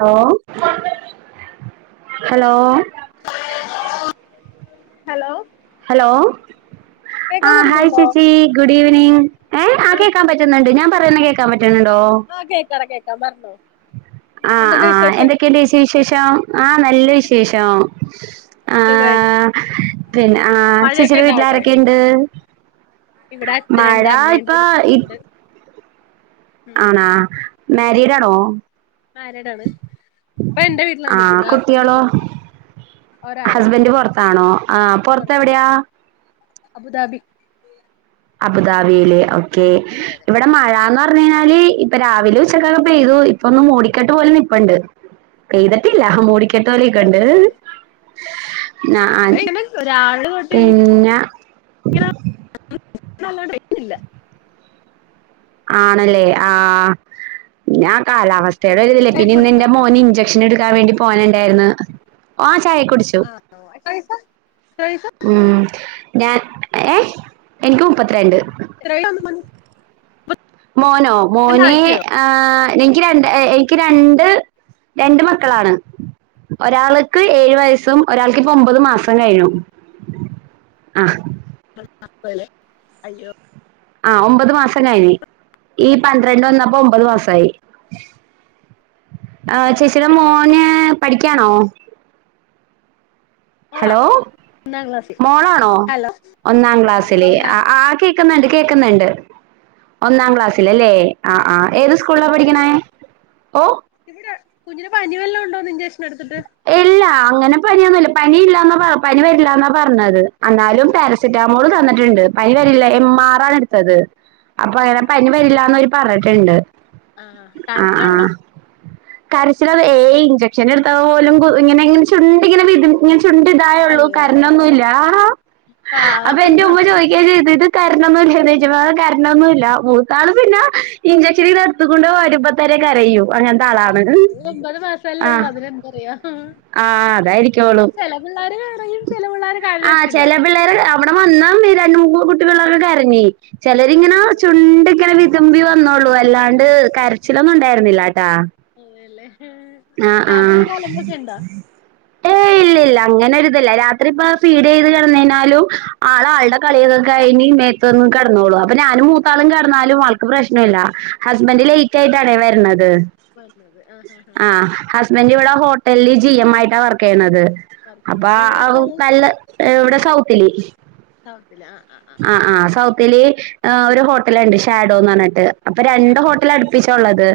Hello hello hello hello ആ കേക്കാൻ hi പറ്റുന്നുണ്ടോ ചേച്ചി ഗുഡ് ഈവനിങ് ഏ ആ കേൾക്കാൻ പറ്റുന്നുണ്ട് ഞാൻ പറയുന്ന കേ ആഹ കേക്കറ കേൾക്കാ മരണോ ആഹ ആഹ എന്തൊക്കെയ ദേശ വിശേഷം ആഹ നല്ല വിശേഷം സുഖായിട്ടിരി ആ പിന്നെ ആ മഴയൊക്കെ ചേച്ചിയുടെ ഇണ്ടോ വീട്ടിൽ അവിടെ ആാരൊക്കെുണ്ട് ഇവിടെ അച്ഛനുണ്ട് അമ്മയുണ്ട് ഇ- ഞാനുണ്ട് ആണാ മാരിീഡാണോ മരിഡ ആണ് ഇപ്പൊ എൻന്റെ വീട്ടില നിിക്കുന്ന ഹസ്ബൻഡ പുൊറത്താ ഹസ്ബന്ഡ് പുൊറത്താണോ ആഹ പുൊറത്ത് പുറത്താ എവിടെയാ പുറത്താ അബുദാബി അബുദാബിയിലെ ഓക്കെ അതെ അതെ ഇവിടെ മഴന്ന് പറഞ്ഞ കഴിഞ്ഞാല് ഇപ്പൊ രാവിലെ ഉച്ചക്കൊക്കെ പെയ്തു ഇപ്പൊന്നന്ന് മോടിക്കെട്ട് പോലെ നി ഇപ്പുണ്ട് പെയ്തിട്ടില്ല അ മൂടിക്കട്ട പോലെയൊക്കണ്ട് അതെല്ലേ ആ ഇവിടെ ഇങ്ങനെ ഒരാള് തൊട്ട് ഇങ്ങനെ പിന്നെ നല്ലില്ല ആണല്ലേ ആ ഞ ആ കാലാവസ്ഥ േടെ വതില്ലേ പിന്നെ ഇന്ന് എന്റെ മോന് ഇഞ്ചെക്ഷൻ എടുക്കാൻ വേണ്ടി പോൻ ഉണ്ടായിരുന്നു ഓ ചായെ കുടിച്ചു ക്കസ ഉം ഞാൻ ഏ എനിക്ക് മുപ്പത്തിരണ്ട് ഒ മ മോനോ മോനെ രണ്ടാഴ്ചയോ ആ എനിക്ക് രണ്ട് എനിക്ക് രണ്ട് രണ്ട് മക്കളാണ് ഒരാൾക്ക് ഏഴു വയസ്സും ഒരാൾക്ക് ഇപ്പൊ ഒമ്പത് മാസം കഴഞ്ഞു ആഹ അയ്യോ ആ ഒമ്പത് മാസം കഴിഞ്ഞ് ഈ പന്ത്രണ്ട് വന്നപ്പൊ ഒമ്പത് മാസമായി ആ ചേച്ചിയുടെ മോന് പഠിക്കാണോ മോളാ ഹലോ ഒന്നാം ക്ലാസ്സിൽ മോളാണോ ഹലോ ഒന്നാം മോള മോള ക്ലാസ്സില് ഒന്നാം ആ ആ കേക്കുന്നുണ്ട് കേക്കുന്നുണ്ട് ഒന്നാം ക്ലാ ക്ലാസ്സ്ല് ല്ലേ ആ ഏത് സ്കൂളില പഠിക്കണേ ആ ഓ ഇവിടെ കുഞ്ഞിന് പനി വല്ല ഉണ്ടോ നിന്റെ ഇല്ല അങ്ങനെ പനിയൊന്നുംല്ല പനി ഇല്ലാന്നാ പറ പനി വരില്ലന്നാ പറഞ്ഞത് എന്നാലും അറിയൂലല്ലോ പാരസെറ്റാമോൾ തന്നിട്ടുണ്ട് പനി വരില്ല എം ആർ ആണ് എടുത്തത് എം അപ്പൊ അങ്ങനെ പനി വരില്ലന്നോര് പറഞ്ഞിട്ടുണ്ട് ആ ആ ആ കരച്ചിലുണ്ടോ കരച്ചിലത് ഏയ് ഇഞ്ചെക്ഷൻ എടുത്താൽ പോലും ഇങ്ങനെങ്ങനെ ചുണ്ട് ഇങ്ങനെ വിതു ഇങ്ങനെ ചുണ്ട ഇതായുള്ളൂ അയ്യോ കാരഞ്ഞൊന്നൂല്ല അപ്പൊ പാവം എന്റെ ഉമ്മ ചോദിക്ക ചെയ്തിട്ട് കരഞ്ഞൊന്നുല്ല നിജമാ കരഞ്ഞാന്നുല്ല മൂത്താള് പിന്നെ ഇഞ്ചക്ഷ ഇച്ചരി നടത്തിക്കൊണ്ട് വരുമ്പോ തന്നെ കരയൂ അങ്ങനത്തെ ആളാണ് ഒമ്പത് മാസല്ല ആ ഒള്ളു അതിനൻ പറയാ ആ ആ അതായിരിക്കോളും അതാ ചെല പിള്ളേര് കരയും ചെല പിള്ളേര് ആ കരയത്തില്ല ചെല പിള്ളേര് അവിടെ വന്നാ രണ്ട് മൂന്ന് കുട്ടി കളെ ക്കെ കരഞ്ഞ് ചിലരിങ്ങനെ ആഹ് ചുണ്ടങ്ങനെ വിതുമ്പി വന്നോള്ളൂ വിതുമ്പിയല് അല്ലാണ്ട് കരച്ചിലൊന്നും ഉണ്ടായിരുന്നില്ല [unintelligible] അല്ലേ ആ ആ ഇല്ല ഇല്ല അങ്ങനെ ഒരുരിതല്ല രാത്രി ഇപ്പ ഫീഡ് ചെയ്ത് കിടന്നാലും ആള ആളുടെ കളികൾ കഴിഞ്ഞ് ന്റെ ട്ത്തന്ന് കടന്നോളൂ അപ്പൊ ഞാനും മൂത്താലും കടന്നാലും ആൾക്ക് പ്രശ്നം ഇല്ല ഹസ്ബൻഡ് ആഹ് ലൈറ്റ്ആയിട്ടാണേ വര്ണത് വന്നത് ആഹ് ആഹ് ആ ആഹ് ഹസ്ബൻഡ് ഇവിടെ ഹോ ല്ലി ജി എം ആയിട്ടാണ് വർക്ക് ചെയ്യുന്നത് വർക്ക് അപ്പ ചെയ്യണത് എവിടാ സ്ഥലം നല്ലടെ കൗത്തിലി ആ ആ ആ സൗത്തില് ഒരു ഹോട്ടല് ഉണ്ട് ഷാഡോന്ന് പറഞ്ഞിട്ട് അപ്പൊ രണ്ട് ആഹ് ആഹ് ഹോട്ടൽ അടുപ്പിച്ചുള്ളത്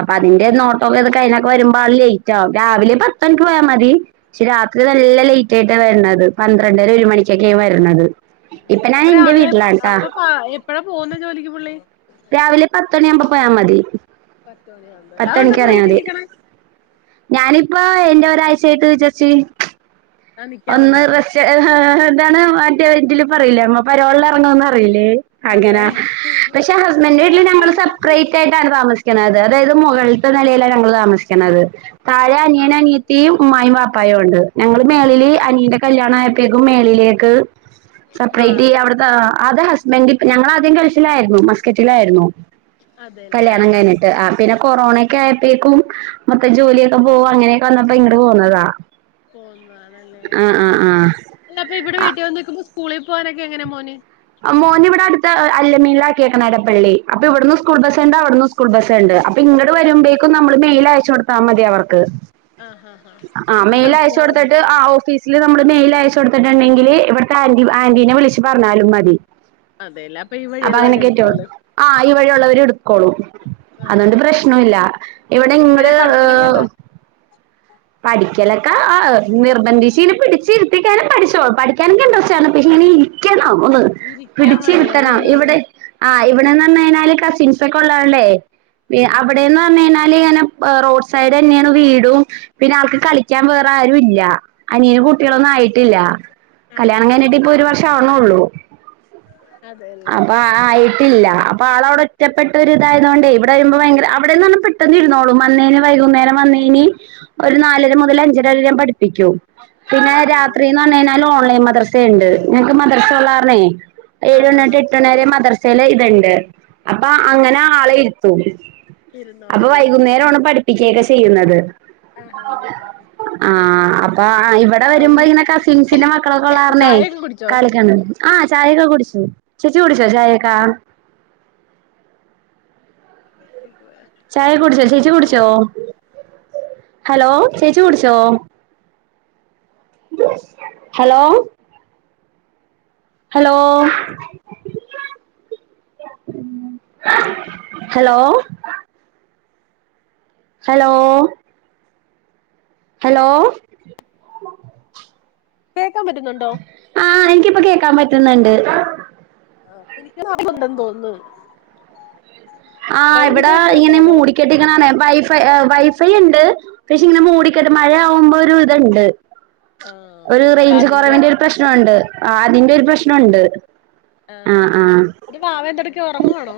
അപ്പൊ ആഹ് അതിന്റെ ആഹ് നോട്ടോെക്ക കഴിഞ്ഞ് വരുമ്പോ ലേറ്റ് ആകും രാവിലെ പത്തണിക്ക് പോയാ മതി പക്ഷെ രാത്രി നല്ല ലേറ്റ് ആയി ട്ടാ വരുന്നത് പന്ത്രണ്ടര ഒരു മണിക്കൊക്കെയ വരുന്നത് ഉം അപ്പ രാവിലെ അപ്പൊ എപ്പഴാ പോകുന്ന ജോലിക്ക് പുള്ളി രാവിലെ പത്തണിയ ആവുമ്പോ പോയാ മതി പത്ത് ലാന് മണിക്ക് എന്തപ്പ വീട്ടിൽ നിക്കണ ഇപ്പ എന്റെ ഒരാഴ്ചയായിട്ട് ചച്ചി താൻ നിക്കാൻ ഒന്ന് വന്നാണോ റസ് എതാണ മറ്റേ റ്റില് പറില്ല അമ്മ പരോൾ ഇറങ്ങൂന്ന അറിയില്ലേ അതെ അങ്ങനെ പക്ഷേ ഹസ്ബൻഡ എല്ലടാ വീട്ടിൽ അപ്പൊ ഞങ്ങൾ ഇവിടന്ന് സെപ്പറേറ്റ് ആയിട്ടാണ് താമസിക്കുന്നത് അതായത് മുകളിലത്തെ നിലയിലാണ് ഞങ്ങള് താമസിക്കുന്നത് താഴെ അനിയനും ആഹ് അതെ അനിയത്തിയും ഉമ്മായും വാപ്പായും ഉണ്ട് ഞങ്ങൾ മേളിൽ ആഹ് അനിയന്റെ കല്യാണ ആയ പ്പോയേക്കും മേളിലേക്ക് സെപ്പറേറ്റ് മാറി ചെയ്യ് അവിടത്തെ ആത് ഹസ്ബന്റെ ഇപ്പ ഞങ്ങള് ആദ്യം ഗൾഫിലായിരുന്നു മസ്കറ്റിലായിരുന്നു അതെല്ലേ കല്ല്യാണം ആഹ് കഴിഞ്ഞിട്ട് ആഹ് പിന്നെ കൊറോണെക്ക ആയപ്പേക്കും മൊത്തം ജോലിയൊക്കെ പോകും അങ്ങനെക്കെ വന്നപ്പോ ഇങ്ങട്ട് പോന്നതാ പോന്നതാണല്ലേ ആ ആഹാ ആഹ് ആഹ് ആ ആ ന്ന പ്പ ഇവിടെ വീട്ടി വന്നിക്കുമ്പോ സ് കൂളി പോകാനൊക്കെങ്ങന മോന് മോന് ഇവിടെ അടുത്ത അല്ലമീനില ആക്കിയക്കണ എടപ്പള്ളി അപ്പൊ ഇവിടുന്ന് സ്കൂൾ ബസ്സുണ്ട് അവിടുന്ന് സ് കൂൾ ബസ്സ് ഉണ്ട് അപ്പൊ ഇങ്ങട് ആഹ് വരുമ്പേക്കും നമ്മള് മെയിൽ അയച്ചു കൊടുത്താ മതി അവർക്ക് ആഹ് ആഹ് ആഹ് ഇന്ന മെയിൽ സ്ഥലത്ത് അയച്ച് ഞാൻ കൊടുത്തിട്ട് ആ വന്നിരുന്നല്ലോ ഓഫീസില് നമ്മ മെയിൽയച്ച് കൊടുത്തിട്ടുണ്ടെങ്കില് ഇവിടുത്തെ ആന്റി ആന്റിനെ വിളിച്ച് പറഞ്ഞാലും മതി അതെയല്ല അപ്പൊ ഈ വഴിയുള്ളവര്ടുക്കുവല്ലോ കൈ വഴി ഉള്ളവര എടുക്കോളൂ ആഹ് അതുകൊണ്ട് കൊഴപ്പ പ്രശ്ന ഇല്ല ഇവിടെ ഇങ്ങട് എങ്ങനെ പഠിക്കണൊക്കെ ഏഹ് ഇണ്ടോ പഠിക്കലക്ക ആ നിർബന്ധിച്ച് ഇങ്ങന പിടിച്ചിരുത്തിക്കാലും പഠിച്ചോളും പടി ക്കാനൊക്കെ യുണ്ട് പക്ഷേ ഇരിക്കണം ഒന്ന് ഇരിക്കാൻ പിടിച്ച് മടിയാണ് ഇരുത്തണം ഇവിടെ ആ ഇവിടെന്ന് പറഞ്ഞ് കയ്ഞ്ഞാല് കസിൻസ് ഒക്കെ ഒള്ളകൊണ്ടേ പി ആഹ് അവിടെന്ന് പറഞ് കഴിഞ്ഞാല് ഇങ്ങന റോഡ് സൈഡ് തന്നെയാണ് വീടും പിന്നെ ആൾക്ക് കളിക്കാൻ വേറെ ആരു ഇല്ല അനിയന് ആഹ് ആഹ് കുട്ടികളൊന്നും ആയിട്ടില്ല ആഹ് ആഹ് കല്യാണം ആഹ് കഴിഞ്ഞിട്ട് ആഹ് ആഹ് ഇപ്പൊ ഒരു വർഷം ആവണൊള്ളൂ അതെല്ലേ അപ്പൊ ആ ആയിട്ടില്ല അപ്പ ആള് അവിടെ ഒറ്റപ്പെട്ട ഒരു ഇതായതുകൊണ്ട് ഇവിടെ വരുമ്പോ ഭയഗര അവിടെന്ന് പെട്ടെന്നിരുന്നോളൂ മണ്ണിന് വൈകുന്നേരം ആ നിനി [unintelligible] ഒരു നാലര മുതൽ അഞ്ചര വരെഞാൻ പഠിപ്പിക്കൂ പിന്നെ അതെല്ലേ രാത്രി എന്ന് പറഞ് കിയ്ഞ്ഞാല് ഓൺ ലൈൻ മദർസെ ഇണ്ട് ഞക്ക് മദർസെള്ള ആഹ് കാരണേ ഏഴ് മണി ആഹ് ആഹ് തൊട്ട് എട്ട് ആഹ് മണിവരെ മദർസ് ചില ഇതുണ്ട് അപ്പൊ അങ്ങനെ ആളെ ഇരുത്തു ഇരുന്നോളൂ അപ്പൊ അല്ലേ വൈകുന്നേരോണ് പഠിപ്പിക്കേക്ക ചെയ്യുന്നത് ആഹഹ് ആഹഹ് ആഹ് ആഹ് ആഹ് അപ്പൊ അപ്പ ഇവിടെ വരുമ്പോ ഇങ്ങനെ കസിൻസിന്റെ മക്കളൊക്കെ ഒള്ളാരണേ ചായയൊക്കെ കുടിച്ചോ കളിക്കണ് ആ ആ ചായെക്ക കുടിച്ച് ചേച്ചി കുടിച്ചോ ചായെക്ക ചായ കുടിച്ചോ ചേച്ചി കുടിച്ചോ ഹലോ ഹലോ ചേച്ചി കുടിച്ചോ hello hello [unintelligible] hello hello hello കേക്കാൻ പറ്റുന്നുണ്ടോ ആഹ് എനിക്കിപ്പ കേക്കാൻ പറ്റുന്നുണ്ട് ആഹ് എനിക്ക് [unintelligible] ണ്ടെന്ന് തോന്നന്ന് ആഹ് ഇവിട ഇങ്ങനെ മൂടിക്കെട്ടിനിക്കണണെ വൈഫൈ വൈ ഫൈ യുണ്ട് പക്ഷെ ഇങ്ങനെ മൂടികെട്ട് മഴയാകുമ്പോ ഒരു ഇതുണ്ട് ആഹ് ഒരു റേഞ്ച് കുറവിന്റെ ഒരു പ്രശ്നോണ്ട് അത ആഹ് ഹ് ആഹ് ആ ആഹ് ആ പിന്നെ വാവെന്തെടുക്കെ ഒറങ്ങുവാണോ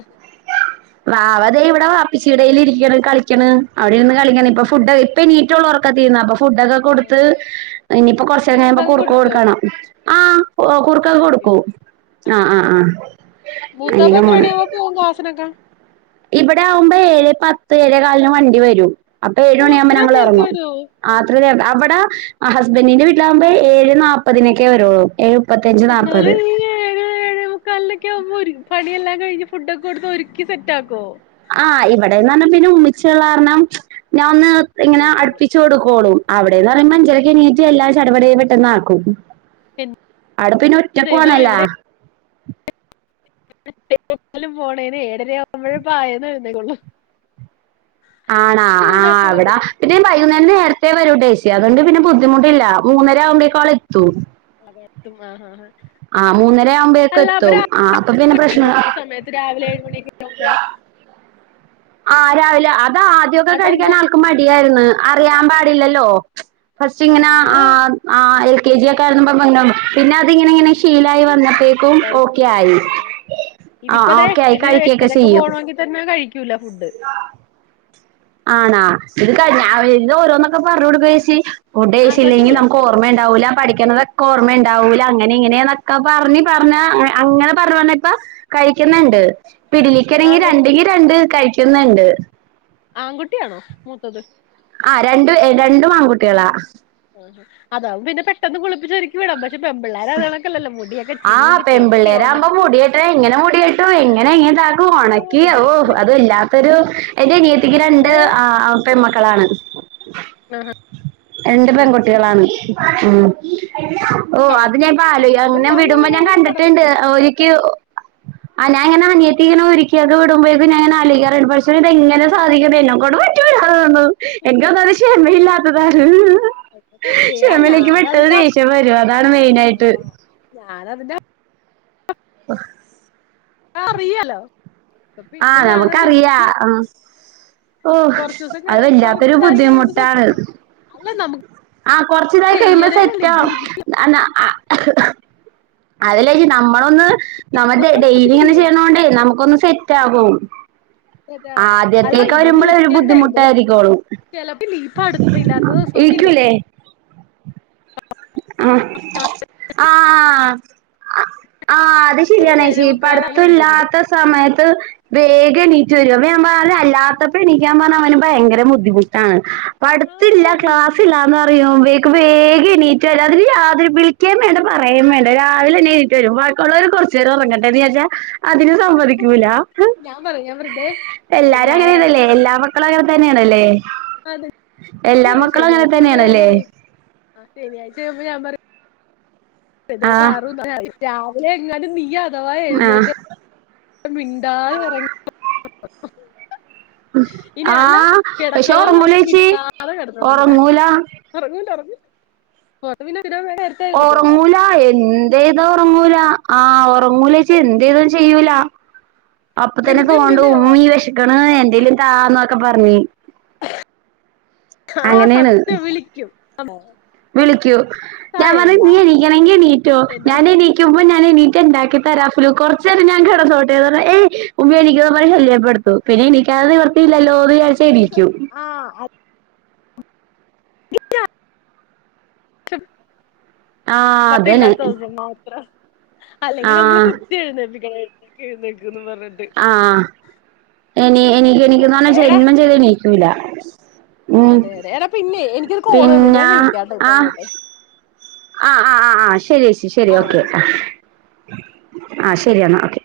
വാവതെ ഇവിടെ വാപ്പച്ചിടെൽ ഇരിക്കണ് കളിക്കണ് അവിടെ നിന്ന് കളിക്ക ഇപ്പ ആഹ് ഫുഡ് ഇപ്പം നീറ്റുള്ളൂ ഓർക്കതീന്ന് അപ്പൊ ഫ് ഫുഡൊക്കെ കൊടുത്ത് ആഹ് ഇനിയിപ്പോ കൊറച്ചേരം കഴിയുമ്പൊ കുറുക്കങ്ങ് കുടിക്കുവോ കുറുക്ക്കൊടുക്കണം ആഹ് ഓഹ് കുറ്ക്കക്ക കുടിക്കും കൊടുക്കൂ ആ ആഹ് ആ ആഹ് ആ ആഹ് മൂത്തപ്പ എത്രണിയാകുമ്പോ പോകും ക്ലാസിനൊക്കെ ഇവിട ആകുമ്പേ ഏഴ് പത്ത് ഏഴെ കാലിന് വണ്ടി വരും അപ്പൊ ഓഹ് ഏഴുമണിയാകുമ്പ അത്രേം നേരത്തെ ഞങ്ങൾറങ്ങും വരുവോ ആത്രത് ആ അവിടെ ഹസ്ബൻഡിന്റെ വീട്ടിലാകുമ്പോ ഏഴ് നാപ്പതിനൊക്കെ വരുള്ളൂ ഏഴ് മുപ്പത്തഞ്ച് നാപ്പത് എന്നാലും ഈ ഏഴ്‌ ഏഴെ മുക്കാലിനൊക്കെ ആവുമ്പോ രു പണിയെല്ലാം കഴിഞ് ഫുഡ്ക്കെ കൊടുത്ത് ഒരുക്കി സെറ്റാക്കുവോ ആഹ് ഇവിടെന്ന് പറഞ്ഞാ പിന്നെ ഉമിച്ച ഉള്ള കാരണം ഞാൻ ഒന്ന് ഇങ്ങനെ ചെയ്തോളും അടുപ്പിച്ചു കൊടുക്കോളും അവിടെന്ന് പറയുമ്പോ അഞ്ചരൊക്കെ എണീറ്റ് എല്ലാം ചടപടയെന്ന് പെട്ടന്ന് ആക്കും അവിട പിന്നെ എന്റെ ഒറ്റക്കവാണല്ലാ എവിടെക്കിലും പോണേന് ഏഴര ആവുമ്പഴെ പായന്ന് എഴുന്നേക്കുള്ളു ആണാ ആഹ് അവിട പിന്നെ നേരത്തെ വരും ഉദേശി അതുകൊണ്ട് പിന്നെ ബുദ്ധിമുട്ടില്ല മൂന്നര ആകമ്പയത്തെക്കും അവൾ എത്തും അതെത്തും ഉമ്മ ഹ ഹ ആഹ് മൂന്നര ആവുമ്പഴേക്കും എത്തും ആഹ് അപ്പൊ പിന്നെ പ്രശ്ന [unintelligible] [inaudible] ആഹ് രാവിലെ അത് ആത്യക്കെ ആ ടൈം കഴിക്കാൻ ആൾക്ക് മടിയായ്ര്ന്ന് അറിയാൻ പാടില്ലല്ലോ ഫസ്റ്റ് ഇങ്ങനെ ആഹ് ആഹ് എൽ കെ ജി ഒക്കെ ആയിരുന്നപ്പം പിന്നം പിന്നഅതിങ്ങനിങ്ങനെ ശീലായി വന്ന് അപ്പഴേക്കും ശീലായി ഓക്കെ ശീലായി ആയി ആ ആ. ആഹ് ഇതിപ്പോ ദേ ഓക്കെ ആയി എട്ടിന് കഴിക്കൊക്കെ എട്ടരക്ക്‌ പോണോങ്കിതന്നെ കഴിക്കൂല ഫുഡ് ന്നാ ആണാ ഇത് പ്പ ഞാ എന്നോരോന്നൊക്കെ പറഞൊടുക്ക ചേച്ചി ഫുഡ്‌ കയ്ഷില്ലെങ്കി ആങ്കൊച്ചല്ലേ ന്നമുക്കൊർമെഇണ്ടാവൂല്ല പഠിക്ക്‌ന്നതൊക്കോർമ ഇണ്ടാവൂല്ല അങ്ങനെയിങ്ങനെയെന്നൊക്ക പറഞ്ഞ് പറഞ്ഞ അങ്ങനെ പറഞ്പറഞ്ഞിപ്പ കഴിക്ക്‌ന്ന്ണ്ട് ഇപഇടിലിക്കേണങ്ങി ആങ്കൊ രണ്ടെങ്കി രണ്ട് കഴിക്കുന്നുണ്ട് ആൺകുട്ടിയാണോ മൂത്തത് ആഹ് രണ്ടു രണ്ടും ആൺകുട്ടികളാ അതാവും പിന്നെ പെട്ടെന്ന് കുളിപ്പിച്ചൊരുക്കി വിടാം പ- ആഹ് തെറ്റി പെമ്പിള്ളേരാവുമ്പോ ഉണക്കി മുടി കെട്ട് എങ്ങനെമുടികെട്ടും എങ്ങനെ ഇങ്ങനെ ഇതാക്കും അയ്യോ, ഒണക്കി എന്റെ ഓഹ് ദൈവമേ. അതെല്ലാത്തൊരു എന്റെ അനിയത്തിക്ക്‌ ഞാന് രണ്ട് ആ പെൺമക്ക ക്കളാണ് ആ ഹാ രണ്ട് പെൺകുട്ടികളാണ് ഉം ഓ പ- അത് ഞാൻ ഇപ്പ കൊണ്ട് ആലോയ്ക്കാറുണ്ട് ഞാൻ വിടുമ്പ പോവാന്നുള്ള ഞാൻ ഭയങ്കര പടല കണ്ടിട്ട്ണ്ട് ഓരുക്കി ഒ ആ ഞാൻ ഇങ്ങനെ അനിയത്തി ഇങ്ങനെ ഒരുക്കിഒക്കെ വിടുമ്പഴേക്കും ഞാൻ ഇങ്ങനെ ആലോയ്ക്കാറ്ണ്ട് പക്ഷേ ഇതെങ്ങനെ സാധിക്കണ് എന്നെ കൊണ്ട് പറ്റു ല്ലാ അതോന്നും എനിക്ക്ഒന്നാമത് ക്ഷമയില്ലാത്തതാണ് സത്യ ശെമയില്ല ഞാനതിന്റെ പെട്ടന്ന്‌ ദേഷ്യം വരും അതാണ് മെയ്നായിട്ട് അത് അതിന്റ- വഹ് അറിയ്യാലോ ആ ന്നമുക്കറിയാം ഓ കൊറച്ച് ദിവസം അത് വല്ലാത്തൊരു കൊറച്ചായി കഴിയുമ്പോ ബുദ്ധിമുട്ടാണ് സെറ്റാവും അല്ല നമുക്ക് ആ കൊറച്ച്തായികഴിയുമ്പോ ചെയ്യണേനല്ല ഇത് സെറ്റാവും ഇരുന്ന് അല്ല ആ അതലച്ചി നമ്മളൊന്ന് നമ്മ ഡെയ്ലി ഇങ്ങനെ ചെയ്യാ ചെയ്യണോണ്ടെ ന്നമക്കൊന്ന് സെറ്റാകും സെറ്റാവും അല്ല ആദ്യത്തേക്ക്‌ വരുമ്പളെ ഒരു ബുദ്ധിമുട്ടായിരിക്കോള്ളൂ ചെലപ്പില്ലേ ഈ പട്ത്തം ഇല്ലാത്ത ദിവസൊക്കില്ലേ ആഹ് ആ ആഹ് അത് ശരിയാണെച്ചി ഏഴേ മുക്കാലായാലും പടുത്തം എഴുന്നേക്കില്ലേ ഇല്ലാത്ത സമയ ത്ത് വേഗം എണീറ്റ് വരും അപ്പ ഞാൻ പ അല്ലാത്തപ്പ എണീക്കാൻ പറഞ്ഞാ അവന് ഭയങ്കര ബുദ്ധിമുട്ടാണ് പട്ത്തില്ല ക്ലാസ്സില്ലാന്നർ റിയുപേക്ക് വേഗം എണീറ്റ് വരും അതിന് യാതൊരു വിളിക്കേം വേണ്ട പറയെം വേണ്ട രാവിലെന്നെ എണീ റ്റ് രും ബാക്കിഉള്ളോര് കൊറച്ചേരം ഉറങ്ങട്ടേന്ന് വിചാരിച്ചാ അതിന് സമ്മതിക്കൂല ഞാൻ പറയും ഞാൻ വെറുതെ എല്ലാരും അങ്ങനെനെല്ലേ ഞായറാഴ്ചയാണ് എല്ലാ മക്കളും അങ്ങന തന്നെയാണല്ലേ അതെ എല്ലാ മക്കളും അങ്ങനെ ശനിയാഴ്ചയാകുമ്പം ഞാൻ തന്നെയാണല്ലേ പറയും ശനിയാഴ്ചയാകുമ്പോ ഞാൻ പറയും അതേ ആഹ് പാറു രാവിലെ എങ്ങാനും നീ അഥവാ ആഹ് എഴുന്നേറ്റാ മിണ്ടാതെ ഉറങ്ങി ആഹ പഷെ കിടക്കണോന്ന് ഒറങ്ങൂലേച്ചി ഇല്ലാതെ ഓറങ്ങൂല കൊറെ പിന്നെ പിന്നെ നേരത്തെ എഴുന്നേൽക്കുവല്ലോ ഉറങ്ങൂല എന്തെയ്താ ഒറങ്ങൂല ആ ഒർ ഒർങ്ങൂലേച്ചി എന്തെയ്തും ചെയ്യൂല അപ്പതന്നെ എന്നിട്ട് തോണ്ടും എന്തിനാവോ ഉമ്മീ വെഷക്ക്‌ണ് എന്തേലും താന്നൊക്കെ പറഞ് [inaudible] ആ സത്യം വിളിക്കും വിളിക്കും താ ഞാൻ പറയും എന്താ നീ എണീക്കണങ്കി എണീറ്റോ എന്താ ഞാനെണീക്കുമ്പോ ഞാ ഞാനെനീറ്റ ഇണ്ടാക്കിതരാം അപലു കൊറചേരം ഞാൻ കെടന്നോട്ടെന്നറഞ്ഞ ഏയ് ഉമ്മി എണീക്ക്ന്നർഞ് ശല്യപ്പെടുത്തും പി എനിക്കതത് നിവൃത്തിയില്ലല്ലോചഴച്ചായിരിക്കും ആ ആഹ് അതന്നെ വട്ടല്ലാത്ത അസ മാത്ര അല്ലെങ്കിൽ നമ്മള് ആഹ് കുത്തി എഴുന്നേപ്പ എഴുന്നേക്ക ആഹ ഇനി അയ്യോ എനിക്ക് ഒന്നും എനിക്കന്ന് പറയണ്ട പറഞ്ഞ എടാ ജന്മം ചെയ്ത നീക്കൂില്ല ഉം അതെ അതെ എടാ പിന്നെ എനിക്കൊരു കോള് പിന്ന വന്നിണ്ട് ഞാൻ വിളിക്കാട്ടോ ഇപ്പൊ ആഹ അങ്ങോട്ട് ആ ആ ആ ആ് ശരിേച്ചി ശരി ആ ഓക്കെ ശരിയെടാ ആഹ ശരിയെന്നാ ഓക്കെ